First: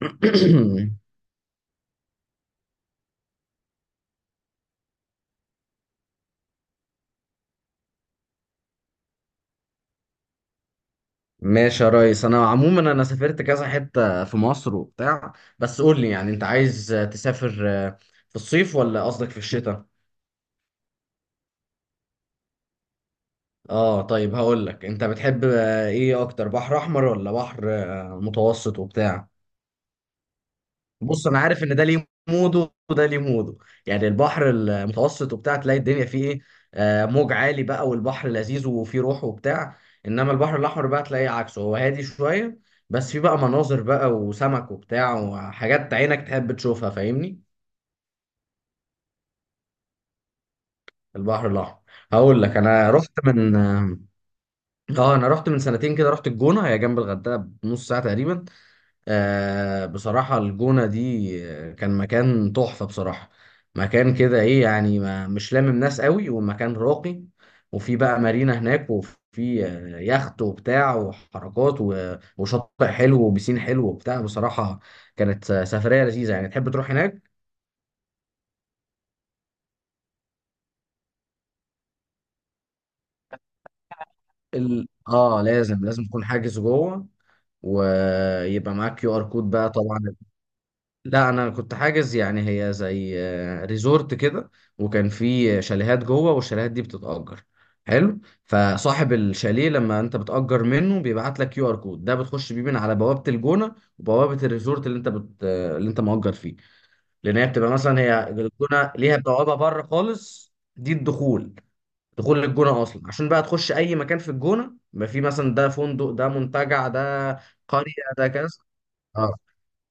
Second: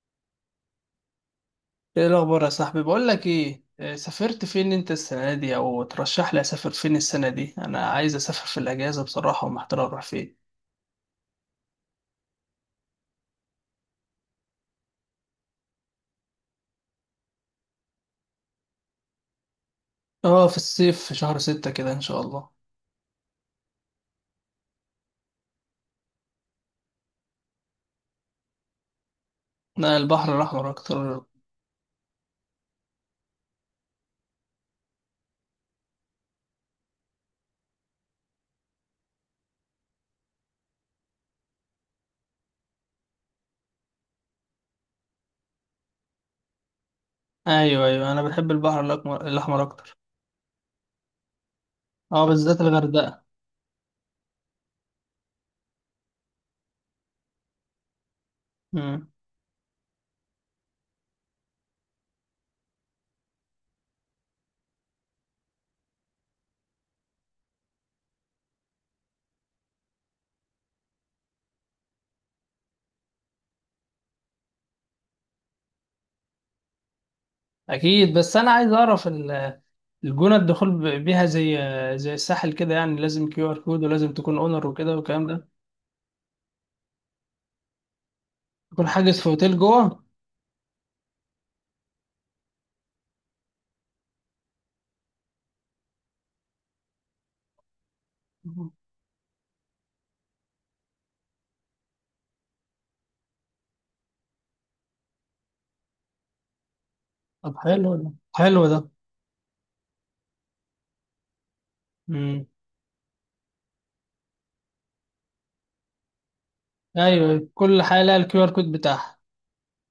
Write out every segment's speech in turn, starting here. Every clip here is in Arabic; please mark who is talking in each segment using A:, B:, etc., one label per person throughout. A: ايه الاخبار يا صاحبي؟ بقول لك ايه، سافرت فين انت السنه دي؟ او ترشح لي اسافر فين السنه دي. انا عايز اسافر في الاجازه بصراحه، ومحتار اروح فين.
B: ماشي يا ريس، انا عموما سافرت كذا حتة في مصر وبتاع. بس قول لي، يعني انت عايز تسافر في الصيف ولا قصدك في الشتاء؟
A: اه، في الصيف، في شهر ستة كده ان شاء الله.
B: اه، طيب. هقول لك، انت بتحب ايه اكتر؟ بحر احمر ولا بحر متوسط وبتاع؟
A: لا، البحر الاحمر اكتر.
B: بص، انا عارف ان ده ليه موده وده ليه موده. يعني البحر المتوسط وبتاع تلاقي الدنيا فيه ايه؟ موج عالي بقى، والبحر لذيذ وفيه روح وبتاع. انما البحر الاحمر بقى تلاقيه عكسه، هو هادي شويه. بس فيه بقى مناظر بقى وسمك وبتاع، وحاجات عينك تحب تشوفها، فاهمني.
A: ايوه ايوه، انا بحب البحر الأحمر اكتر.
B: البحر الاحمر.
A: اه،
B: هقول لك،
A: بالذات الغردقه.
B: انا رحت من سنتين كده، رحت الجونه، هي جنب الغردقه بنص ساعه تقريبا.
A: امم.
B: بصراحة الجونة دي كان مكان تحفة بصراحة. مكان كده ايه يعني، ما مش لامم ناس قوي، والمكان راقي. وفي بقى مارينا هناك، وفي يخت وبتاع وحركات، وشاطئ حلو وبسين حلو وبتاع بصراحة. كانت سفرية لذيذة، يعني تحب تروح هناك.
A: اكيد، بس انا عايز اعرف الجونه الدخول بيها زي الساحل كده، يعني لازم QR كود، ولازم تكون اونر
B: ال...
A: وكده والكلام
B: اه
A: ده.
B: لازم لازم تكون حاجز جوه، ويبقى
A: تكون
B: معاك كيو
A: حاجز في
B: ار كود
A: اوتيل
B: بقى
A: جوه؟
B: طبعا. لا، انا كنت حاجز، يعني هي زي ريزورت كده، وكان في شاليهات جوه، والشاليهات دي بتتأجر. حلو.
A: مم.
B: فصاحب الشاليه لما انت بتأجر منه، بيبعت لك كيو ار كود ده، بتخش بيه من على بوابة الجونة وبوابة الريزورت اللي انت مأجر فيه. لان هي
A: طب
B: بتبقى
A: حلو
B: مثلا،
A: ده،
B: هي
A: حلو ده.
B: الجونة ليها بوابة بره خالص، دي الدخول. دخول
A: امم.
B: للجونة اصلا، عشان بقى تخش اي مكان في الجونة، ما في مثلا ده فندق، ده منتجع، ده
A: ايوه، كل
B: قرية،
A: حاجه لها
B: ده
A: الكيو
B: كذا.
A: ار كود بتاعها.
B: اه،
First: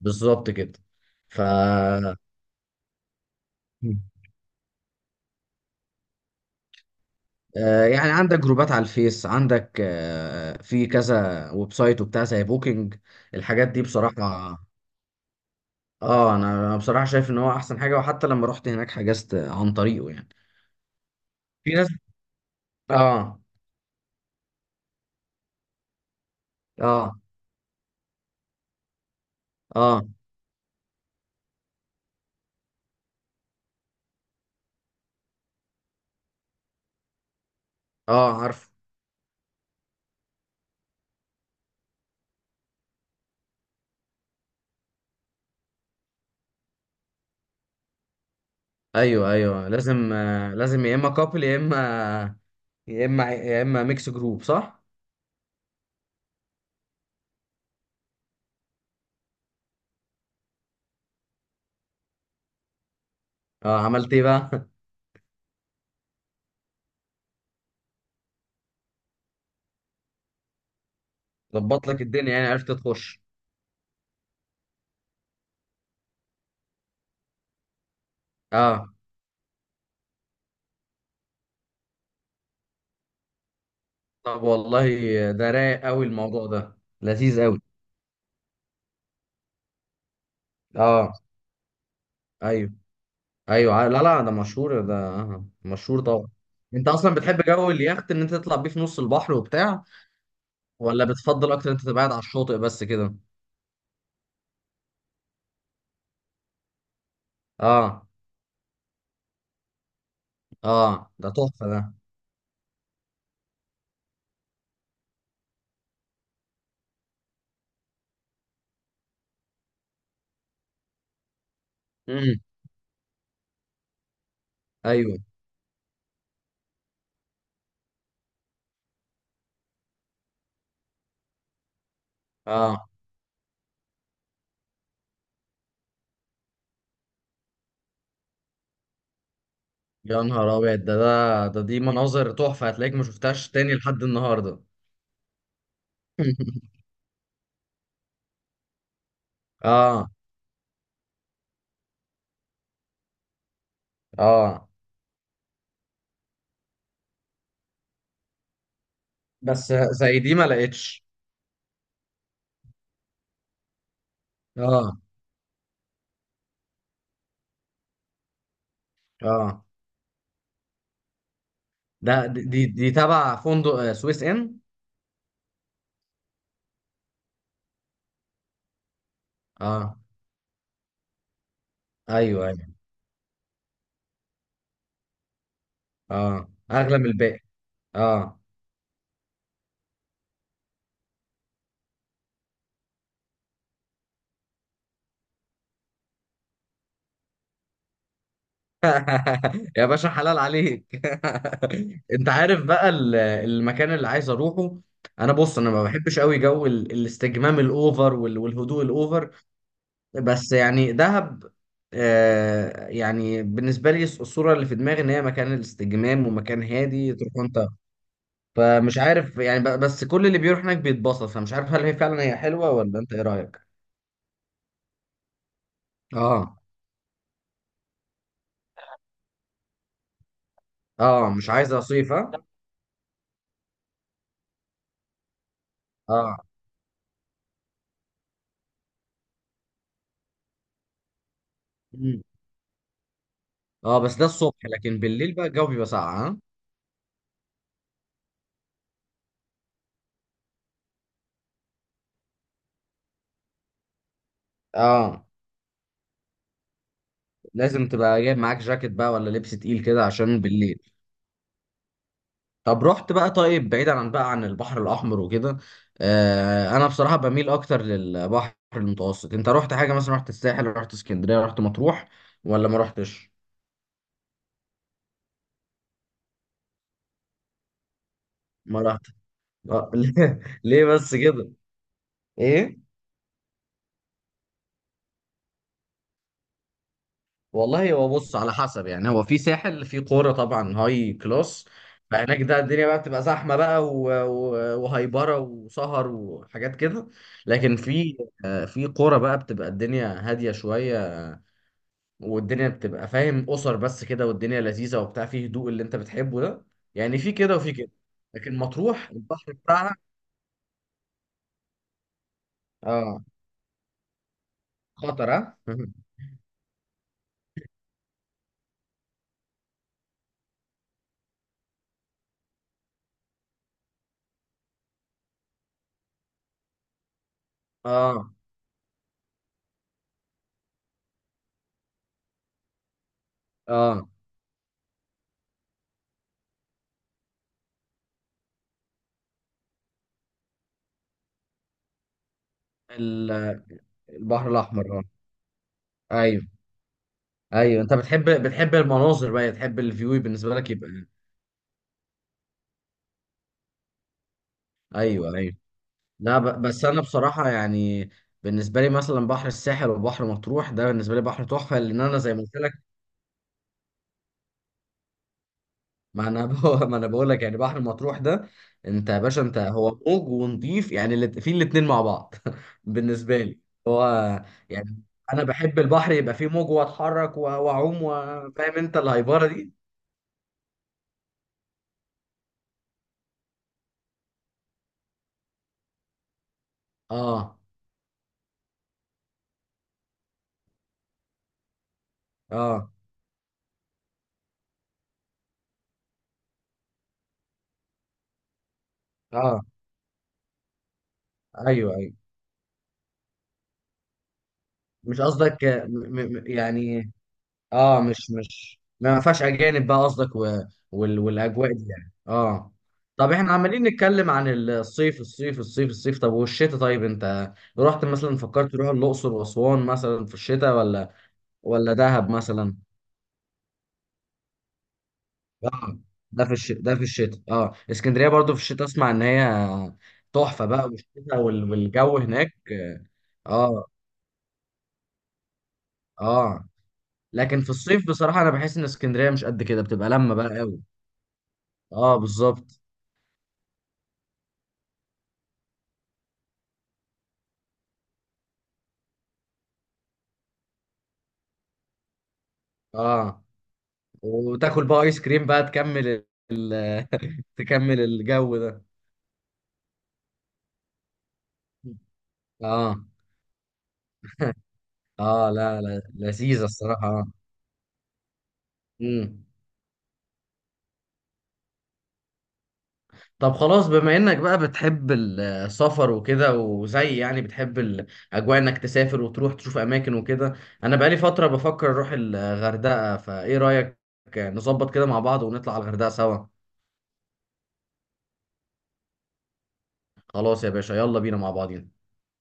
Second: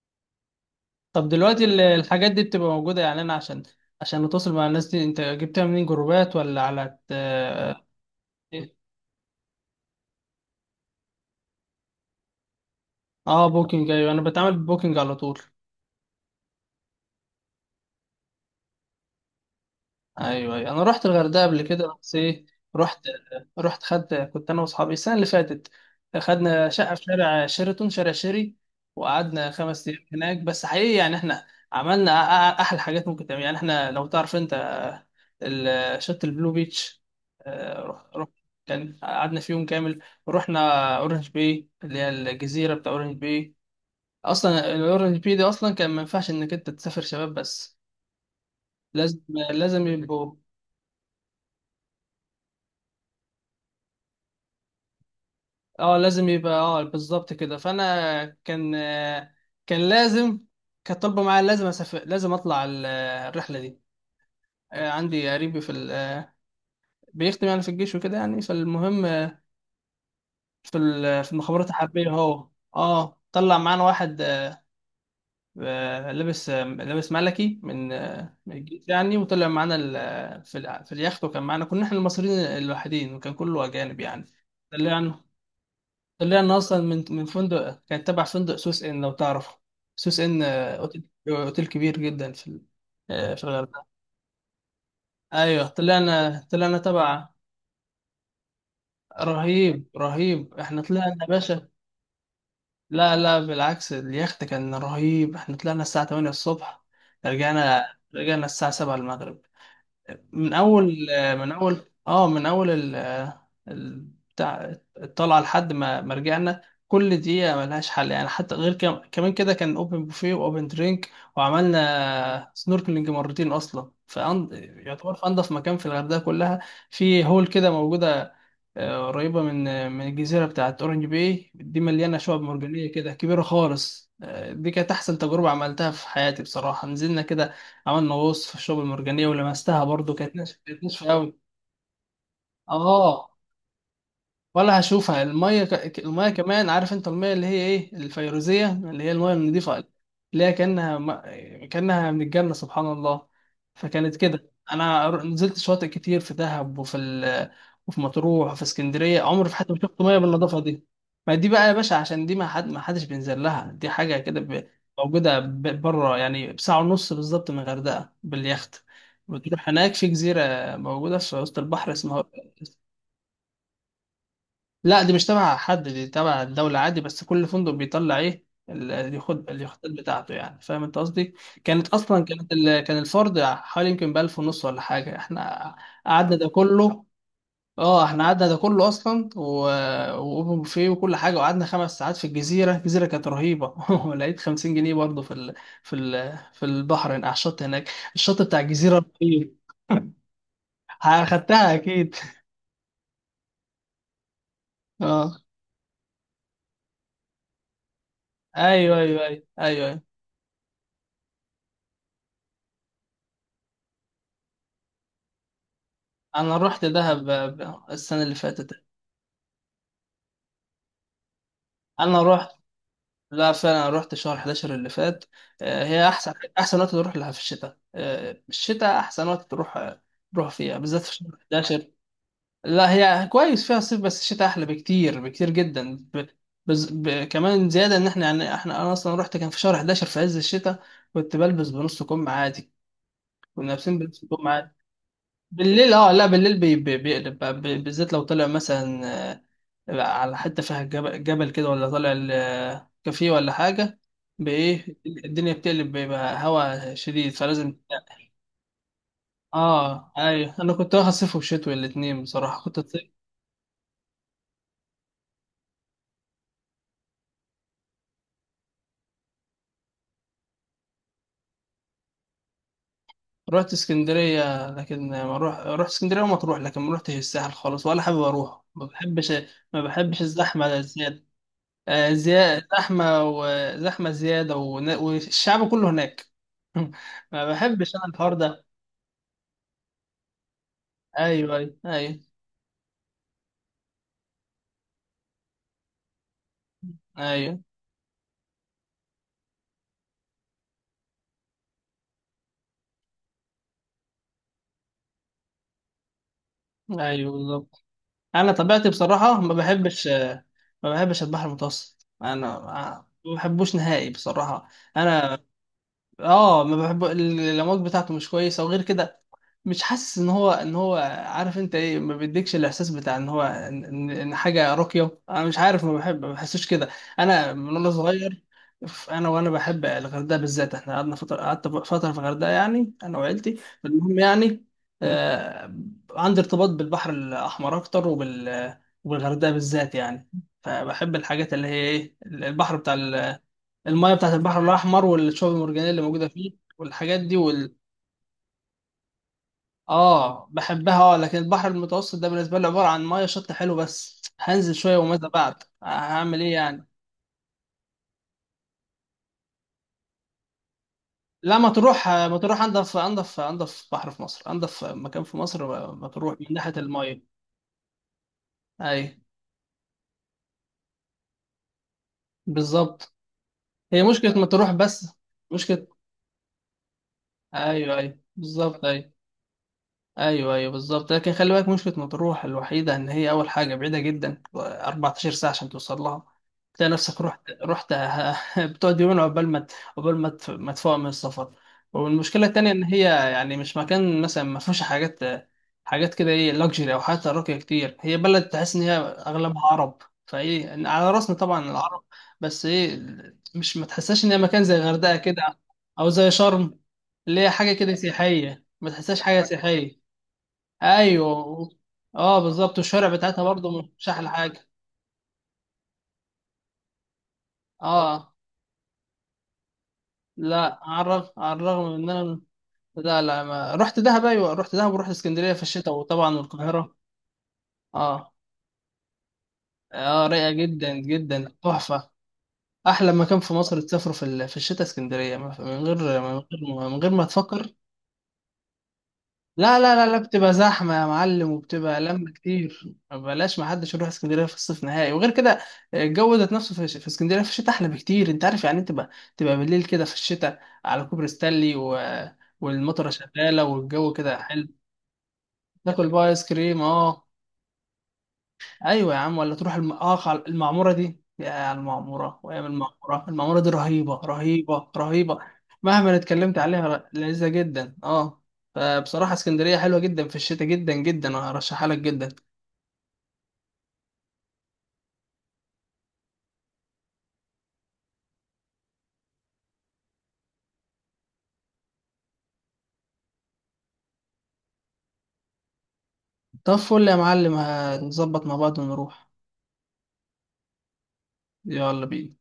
B: بالظبط كده.
A: طب
B: ف
A: دلوقتي الحاجات دي بتبقى موجوده، يعني انا عشان
B: مم.
A: عشان اتواصل مع الناس دي، انت جبتها منين؟ جروبات ولا على
B: آه، يعني عندك جروبات على الفيس، عندك في كذا ويب سايت وبتاع، زي بوكينج.
A: اه
B: الحاجات دي
A: بوكينج. ايوه انا
B: بصراحة.
A: بتعامل ببوكينج على طول.
B: انا بصراحة شايف ان هو احسن حاجة، وحتى لما رحت هناك حجزت عن طريقه يعني.
A: ايوه ايوه، انا رحت الغردقه قبل
B: في ناس.
A: كده، بس ايه، رحت
B: اه.
A: رحت خدت، كنت انا واصحابي السنه اللي فاتت. خدنا شقه في
B: اه.
A: شارع شيراتون، شارع شيري، وقعدنا 5 ايام
B: اه.
A: هناك. بس حقيقي يعني احنا عملنا احلى حاجات ممكن تعمل. يعني احنا، لو تعرف انت شط البلو بيتش، رح
B: اه، عارف.
A: كان، قعدنا في يوم كامل، ورحنا اورنج باي، اللي هي الجزيره بتاع اورنج باي. اصلا الاورنج باي دي اصلا كان ما ينفعش انك انت تسافر شباب بس، لازم
B: ايوه، ايوه،
A: لازم
B: لازم.
A: يبقوا
B: لازم يا اما كابل، يا اما ميكس جروب، صح.
A: اه، لازم يبقى اه، بالظبط كده. فانا كان، كان لازم، كانت طالبه معايا لازم اسافر، لازم اطلع الرحله دي.
B: اه، عملت ايه بقى؟
A: عندي قريبي في بيخدم يعني في الجيش وكده، يعني فالمهم في في المخابرات
B: ظبط لك
A: الحربيه
B: الدنيا، يعني
A: هو.
B: عرفت
A: اه،
B: تخش.
A: طلع معانا واحد لابس، لابس ملكي من الجيش
B: اه،
A: يعني، وطلع معانا في في اليخت. وكان معانا، كنا احنا المصريين الوحيدين، وكان كله اجانب يعني.
B: طب والله،
A: طلعنا،
B: ده رايق قوي،
A: اللي
B: الموضوع
A: انا
B: ده
A: اصلا من
B: لذيذ قوي.
A: فندق، كان تبع فندق سوس ان لو تعرفه، سوس ان، اوتيل
B: اه،
A: أوتيل كبير جدا في ال-
B: ايوه
A: آه، في
B: ايوه.
A: الغردقه.
B: لا لا، ده مشهور ده،
A: ايوه،
B: مشهور طبعا.
A: طلعنا
B: انت اصلا
A: تبع.
B: بتحب جو اليخت، ان انت تطلع بيه في نص البحر وبتاع،
A: رهيب رهيب، احنا
B: ولا
A: طلعنا يا
B: بتفضل
A: باشا.
B: اكتر انت تبقى قاعد على الشاطئ بس كده؟
A: لا لا، بالعكس، اليخت كان رهيب. احنا طلعنا الساعه 8 الصبح، رجعنا
B: اه
A: رجعنا الساعه 7 المغرب. من اول
B: اه، ده تحفه ده.
A: من اول ال- بتاع الطلعه، لحد ما رجعنا. كل دقيقه ملهاش حل يعني. حتى غير، كمان كده، كان اوبن بوفيه واوبن درينك.
B: امم
A: وعملنا سنوركلينج مرتين اصلا في يعتبر
B: ايوه،
A: في انضف مكان في الغردقه كلها. في هول كده موجوده، قريبة من، من الجزيرة بتاعت أورنج باي، دي مليانة شعب
B: اه.
A: مرجانية كده كبيرة خالص. دي كانت أحسن تجربة عملتها في حياتي بصراحة. نزلنا كده، عملنا غوص في الشعب المرجانية ولمستها برضو،
B: يا
A: كانت
B: نهار
A: ناشفة،
B: ابيض!
A: كانت
B: ده
A: ناشفة أوي.
B: ده ده دي مناظر تحفه، هتلاقيك ما
A: آه،
B: شفتهاش تاني لحد النهارده.
A: ولا هشوفها. الميه الميه كمان، عارف انت الميه اللي هي ايه، الفيروزيه، اللي هي الميه النظيفه،
B: اه
A: اللي هي كانها ما... كانها من الجنه، سبحان الله. فكانت كده.
B: اه،
A: انا نزلت شواطئ كتير في دهب، وفي وفي مطروح وفي اسكندريه، عمري في حياتي
B: بس
A: ما شفت ميه
B: زي دي ما
A: بالنظافه دي.
B: لقيتش.
A: ما دي بقى يا باشا، عشان دي، ما حدش بينزل لها. دي حاجه كده
B: اه
A: موجوده بره يعني، بساعه ونص بالظبط من الغردقه باليخت.
B: اه،
A: بتروح هناك في جزيره موجوده في وسط البحر
B: ده
A: اسمها،
B: دي دي دي تبع فندق سويس ان.
A: لا دي مش تبع حد، دي تبع الدولة عادي. بس كل فندق بيطلع ايه اللي ياخد اليخوتات
B: اه،
A: بتاعته، يعني فاهم انت قصدي. كانت اصلا،
B: ايوه ايوه،
A: كان الفرد حوالي يمكن بألف ونص ولا حاجة. احنا قعدنا ده
B: اه، اغلى
A: كله.
B: من الباقي.
A: اه، احنا
B: اه.
A: قعدنا ده كله اصلا، واوبن بوفيه وكل حاجة. وقعدنا 5 ساعات في الجزيرة. الجزيرة كانت رهيبة. ولقيت 50 جنيه برضه في في البحر هناك، على الشط هناك. الشط بتاع الجزيرة رهيب.
B: يا باشا، حلال عليك.
A: اخدتها اكيد.
B: انت عارف بقى المكان اللي عايز اروحه. انا
A: اه،
B: بص انا ما بحبش قوي جو الاستجمام الاوفر، والهدوء
A: ايوه ايوه
B: الاوفر.
A: ايوه ايوه،
B: بس يعني دهب، يعني بالنسبه لي الصوره اللي في دماغي ان هي مكان الاستجمام
A: انا
B: ومكان
A: رحت
B: هادي
A: دهب
B: تروح انت.
A: السنه اللي فاتت.
B: فمش عارف يعني، بس كل اللي بيروح هناك بيتبسط. فمش عارف هل هي
A: انا
B: فعلا هي
A: رحت،
B: حلوه، ولا انت ايه
A: لا
B: رايك؟
A: فعلا، أنا رحت شهر 11 اللي فات. آه، هي احسن،
B: اه
A: احسن وقت تروح لها في الشتاء. آه، الشتاء احسن وقت تروح، تروح فيها بالذات في
B: اه،
A: شهر
B: مش عايز
A: 11.
B: اصيف، ها.
A: لا هي كويس فيها صيف، بس الشتاء احلى بكتير، بكتير جدا
B: اه
A: كمان زياده ان احنا يعني، احنا انا اصلا رحت كان في شهر 11 في عز الشتاء، كنت بلبس بنص كم عادي، كنا لابسين
B: اه، بس
A: بنص
B: ده
A: كم
B: الصبح،
A: عادي.
B: لكن بالليل بقى الجو بيبقى
A: بالليل اه، لا
B: ساقع، ها.
A: بالليل بيقلب بقى، بالذات لو طلع مثلا، بقى على حتة فيها جبل, كده، ولا طالع كافيه ولا حاجة، بإيه
B: اه،
A: الدنيا بتقلب، بيبقى هوا شديد، فلازم
B: لازم تبقى
A: تنقل.
B: جايب معاك جاكيت بقى، ولا لبس تقيل كده
A: اه
B: عشان
A: ايوه، انا
B: بالليل.
A: كنت واخد صيف وشتوي الاتنين بصراحة، كنت
B: طب
A: صيف.
B: رحت بقى، طيب، بعيدا عن بقى عن البحر الاحمر وكده، انا بصراحة بميل اكتر للبحر المتوسط. انت رحت حاجة مثلا، رحت الساحل، رحت اسكندرية، رحت مطروح، ولا ما رحتش؟
A: رحت اسكندرية، لكن ما روح رحت اسكندرية وما تروح لكن ما روحتش الساحل خالص، ولا حابب اروح،
B: ما
A: ما
B: رحت.
A: بحبش. ما بحبش
B: ليه
A: الزحمة
B: ليه بس
A: زيادة،
B: كده؟
A: آه زيادة
B: ايه
A: زحمة، وزحمة زيادة، والشعب كله هناك. ما
B: والله،
A: بحبش انا
B: هو
A: الحوار
B: بص، على
A: ده.
B: حسب. يعني هو في ساحل، في قرى طبعا هاي
A: ايوه
B: كلاس،
A: ايوه ايوه
B: فهناك ده الدنيا بقى بتبقى زحمه بقى، وهايبره وسهر وحاجات كده.
A: ايوه،
B: لكن في في قرى بقى بتبقى الدنيا هاديه شويه، والدنيا بتبقى فاهم، اسر بس كده، والدنيا لذيذه وبتاع، فيه هدوء اللي انت بتحبه ده. يعني
A: ايوه
B: في كده وفي
A: بالظبط.
B: كده.
A: انا
B: لكن
A: طبيعتي
B: مطروح
A: بصراحه
B: البحر
A: ما
B: بتاعها.
A: بحبش، البحر المتوسط انا،
B: اه،
A: ما بحبوش نهائي بصراحه
B: خطر،
A: انا.
B: اه.
A: اه، ما بحب الامواج بتاعته مش كويسه، وغير كده مش حاسس ان هو، عارف انت ايه، ما بيديكش الاحساس بتاع ان هو، ان, إن إن حاجه راقيه. انا مش عارف، ما بحب، ما بحسوش كده، انا من وانا
B: اه
A: صغير. انا وانا بحب الغردقه بالذات. احنا قعدنا فتره قعدت فتره في الغردقه يعني، انا وعيلتي.
B: اه،
A: المهم يعني، آه، عندي ارتباط بالبحر الاحمر اكتر، وبال، وبالغردقه بالذات يعني. فبحب الحاجات اللي هي ايه، البحر بتاع،
B: ال-
A: المايه بتاعت
B: البحر
A: البحر
B: الاحمر. اه،
A: الاحمر، والشعب المرجانيه اللي موجوده
B: ايوه
A: فيه، والحاجات دي وال،
B: ايوه. انت بتحب المناظر بقى، تحب الفيو
A: اه
B: بالنسبه لك يبقى.
A: بحبها اه. لكن البحر المتوسط ده بالنسبه لي عباره عن مايه، شط حلو بس، هنزل شويه وماذا
B: ايوه
A: بعد،
B: ايوه. لا،
A: هعمل ايه
B: بس
A: يعني؟
B: انا بصراحه يعني، بالنسبه لي مثلا بحر الساحل وبحر مطروح، ده بالنسبه لي بحر
A: لا، ما
B: تحفه، لان
A: تروح،
B: انا زي
A: ما
B: ما قلت
A: تروح
B: لك.
A: انضف، انضف بحر في مصر، انضف مكان في مصر ما
B: ما
A: تروح من
B: انا ب...
A: ناحيه
B: ما انا
A: المايه.
B: بقول لك، يعني بحر مطروح ده،
A: اي،
B: انت يا باشا هو موج ونضيف. يعني في الاتنين مع بعض.
A: بالظبط.
B: بالنسبه لي،
A: هي
B: هو
A: مشكله، ما تروح
B: يعني
A: بس.
B: انا بحب
A: مشكله،
B: البحر يبقى فيه موج، واتحرك
A: ايوه
B: واعوم،
A: ايوه
B: فاهم
A: بالظبط،
B: انت
A: ايوه،
B: الهايبره دي.
A: ايوه ايوه بالظبط. لكن خلي بالك، مشكله مطروح الوحيده ان هي، اول حاجه، بعيده جدا، 14 ساعه عشان توصل لها. تلاقي نفسك رحت،
B: اه،
A: رحت، بتقعد يومين عقبال ما ما تفوق من السفر. والمشكله التانيه ان
B: اه،
A: هي يعني، مش مكان مثلا، ما فيهوش حاجات، حاجات كده ايه، لوكسجري، او حتى راقيه كتير. هي بلد تحس ان هي اغلبها
B: اه،
A: عرب، فايه، إن على راسنا طبعا
B: ايوه
A: العرب،
B: ايوه.
A: بس ايه، مش، ما تحسهاش ان هي مكان زي الغردقه
B: مش
A: كده،
B: قصدك
A: او
B: م
A: زي
B: م
A: شرم،
B: يعني.
A: اللي هي حاجه كده
B: اه، مش
A: سياحيه،
B: مش
A: ما
B: ما
A: تحسهاش
B: ما
A: حاجه
B: فيهاش اجانب بقى
A: سياحيه.
B: قصدك،
A: ايوه.
B: والاجواء دي يعني،
A: اه
B: اه.
A: بالظبط، الشوارع
B: طب،
A: بتاعتها
B: احنا عمالين
A: برضه مش احلى
B: نتكلم عن
A: حاجه.
B: الصيف الصيف الصيف الصيف، طب والشتاء؟ طيب انت رحت
A: اه،
B: مثلا، فكرت تروح الاقصر واسوان مثلا في الشتاء،
A: لا على
B: ولا
A: الرغم، على
B: ولا
A: الرغم من ان
B: دهب
A: انا،
B: مثلا.
A: لا لا، ما رحت دهب، ايوه رحت دهب، ورحت اسكندريه في الشتاء،
B: اه،
A: وطبعا
B: ده
A: القاهره.
B: في الشتاء. اه، اسكندريه
A: اه
B: برضو في الشتاء، اسمع ان هي
A: اه رايقه
B: تحفه بقى،
A: جدا
B: والشتاء
A: جدا، تحفه.
B: والجو هناك.
A: احلى مكان في مصر
B: اه
A: تسافره في في الشتاء اسكندريه،
B: اه.
A: من غير ما
B: لكن في
A: تفكر.
B: الصيف بصراحه، انا بحس ان اسكندريه مش قد
A: لا
B: كده،
A: لا
B: بتبقى
A: لا لا،
B: لما
A: بتبقى
B: بقى قوي.
A: زحمة يا معلم، وبتبقى
B: اه،
A: لم
B: بالظبط،
A: كتير، بلاش ما حدش يروح اسكندرية في الصيف نهائي. وغير كده الجو ذات نفسه في، اسكندرية في الشتاء أحلى بكتير. أنت عارف يعني إيه تبقى، تبقى بالليل كده في الشتاء على كوبري ستانلي، والمطرة
B: اه.
A: شغالة، والجو كده حلو،
B: وتاكل بقى ايس كريم بقى،
A: تاكل
B: تكمل
A: بقى آيس كريم،
B: ال...
A: أه،
B: تكمل الجو ده.
A: ايوه يا عم. ولا تروح المعموره دي، يا المعموره، وايام
B: اه
A: المعموره دي رهيبه رهيبه رهيبه،
B: اه، لا لا،
A: مهما اتكلمت
B: لذيذة الصراحة،
A: عليها،
B: اه.
A: لذيذه جدا اه. فبصراحه
B: امم
A: اسكندريه حلوه جدا في الشتاء، جدا جدا، وهرشحها لك جدا.
B: طب خلاص، بما انك بقى بتحب السفر وكده، وزي يعني بتحب الاجواء انك تسافر وتروح تشوف اماكن وكده، انا بقالي فترة بفكر اروح الغردقة، فايه رأيك؟ نظبط كده مع بعض ونطلع على الغردقة سوا.
A: طب فل يا معلم، هنظبط مع بعض ونروح.
B: خلاص يا باشا، يلا بينا مع بعض.
A: يلا بينا.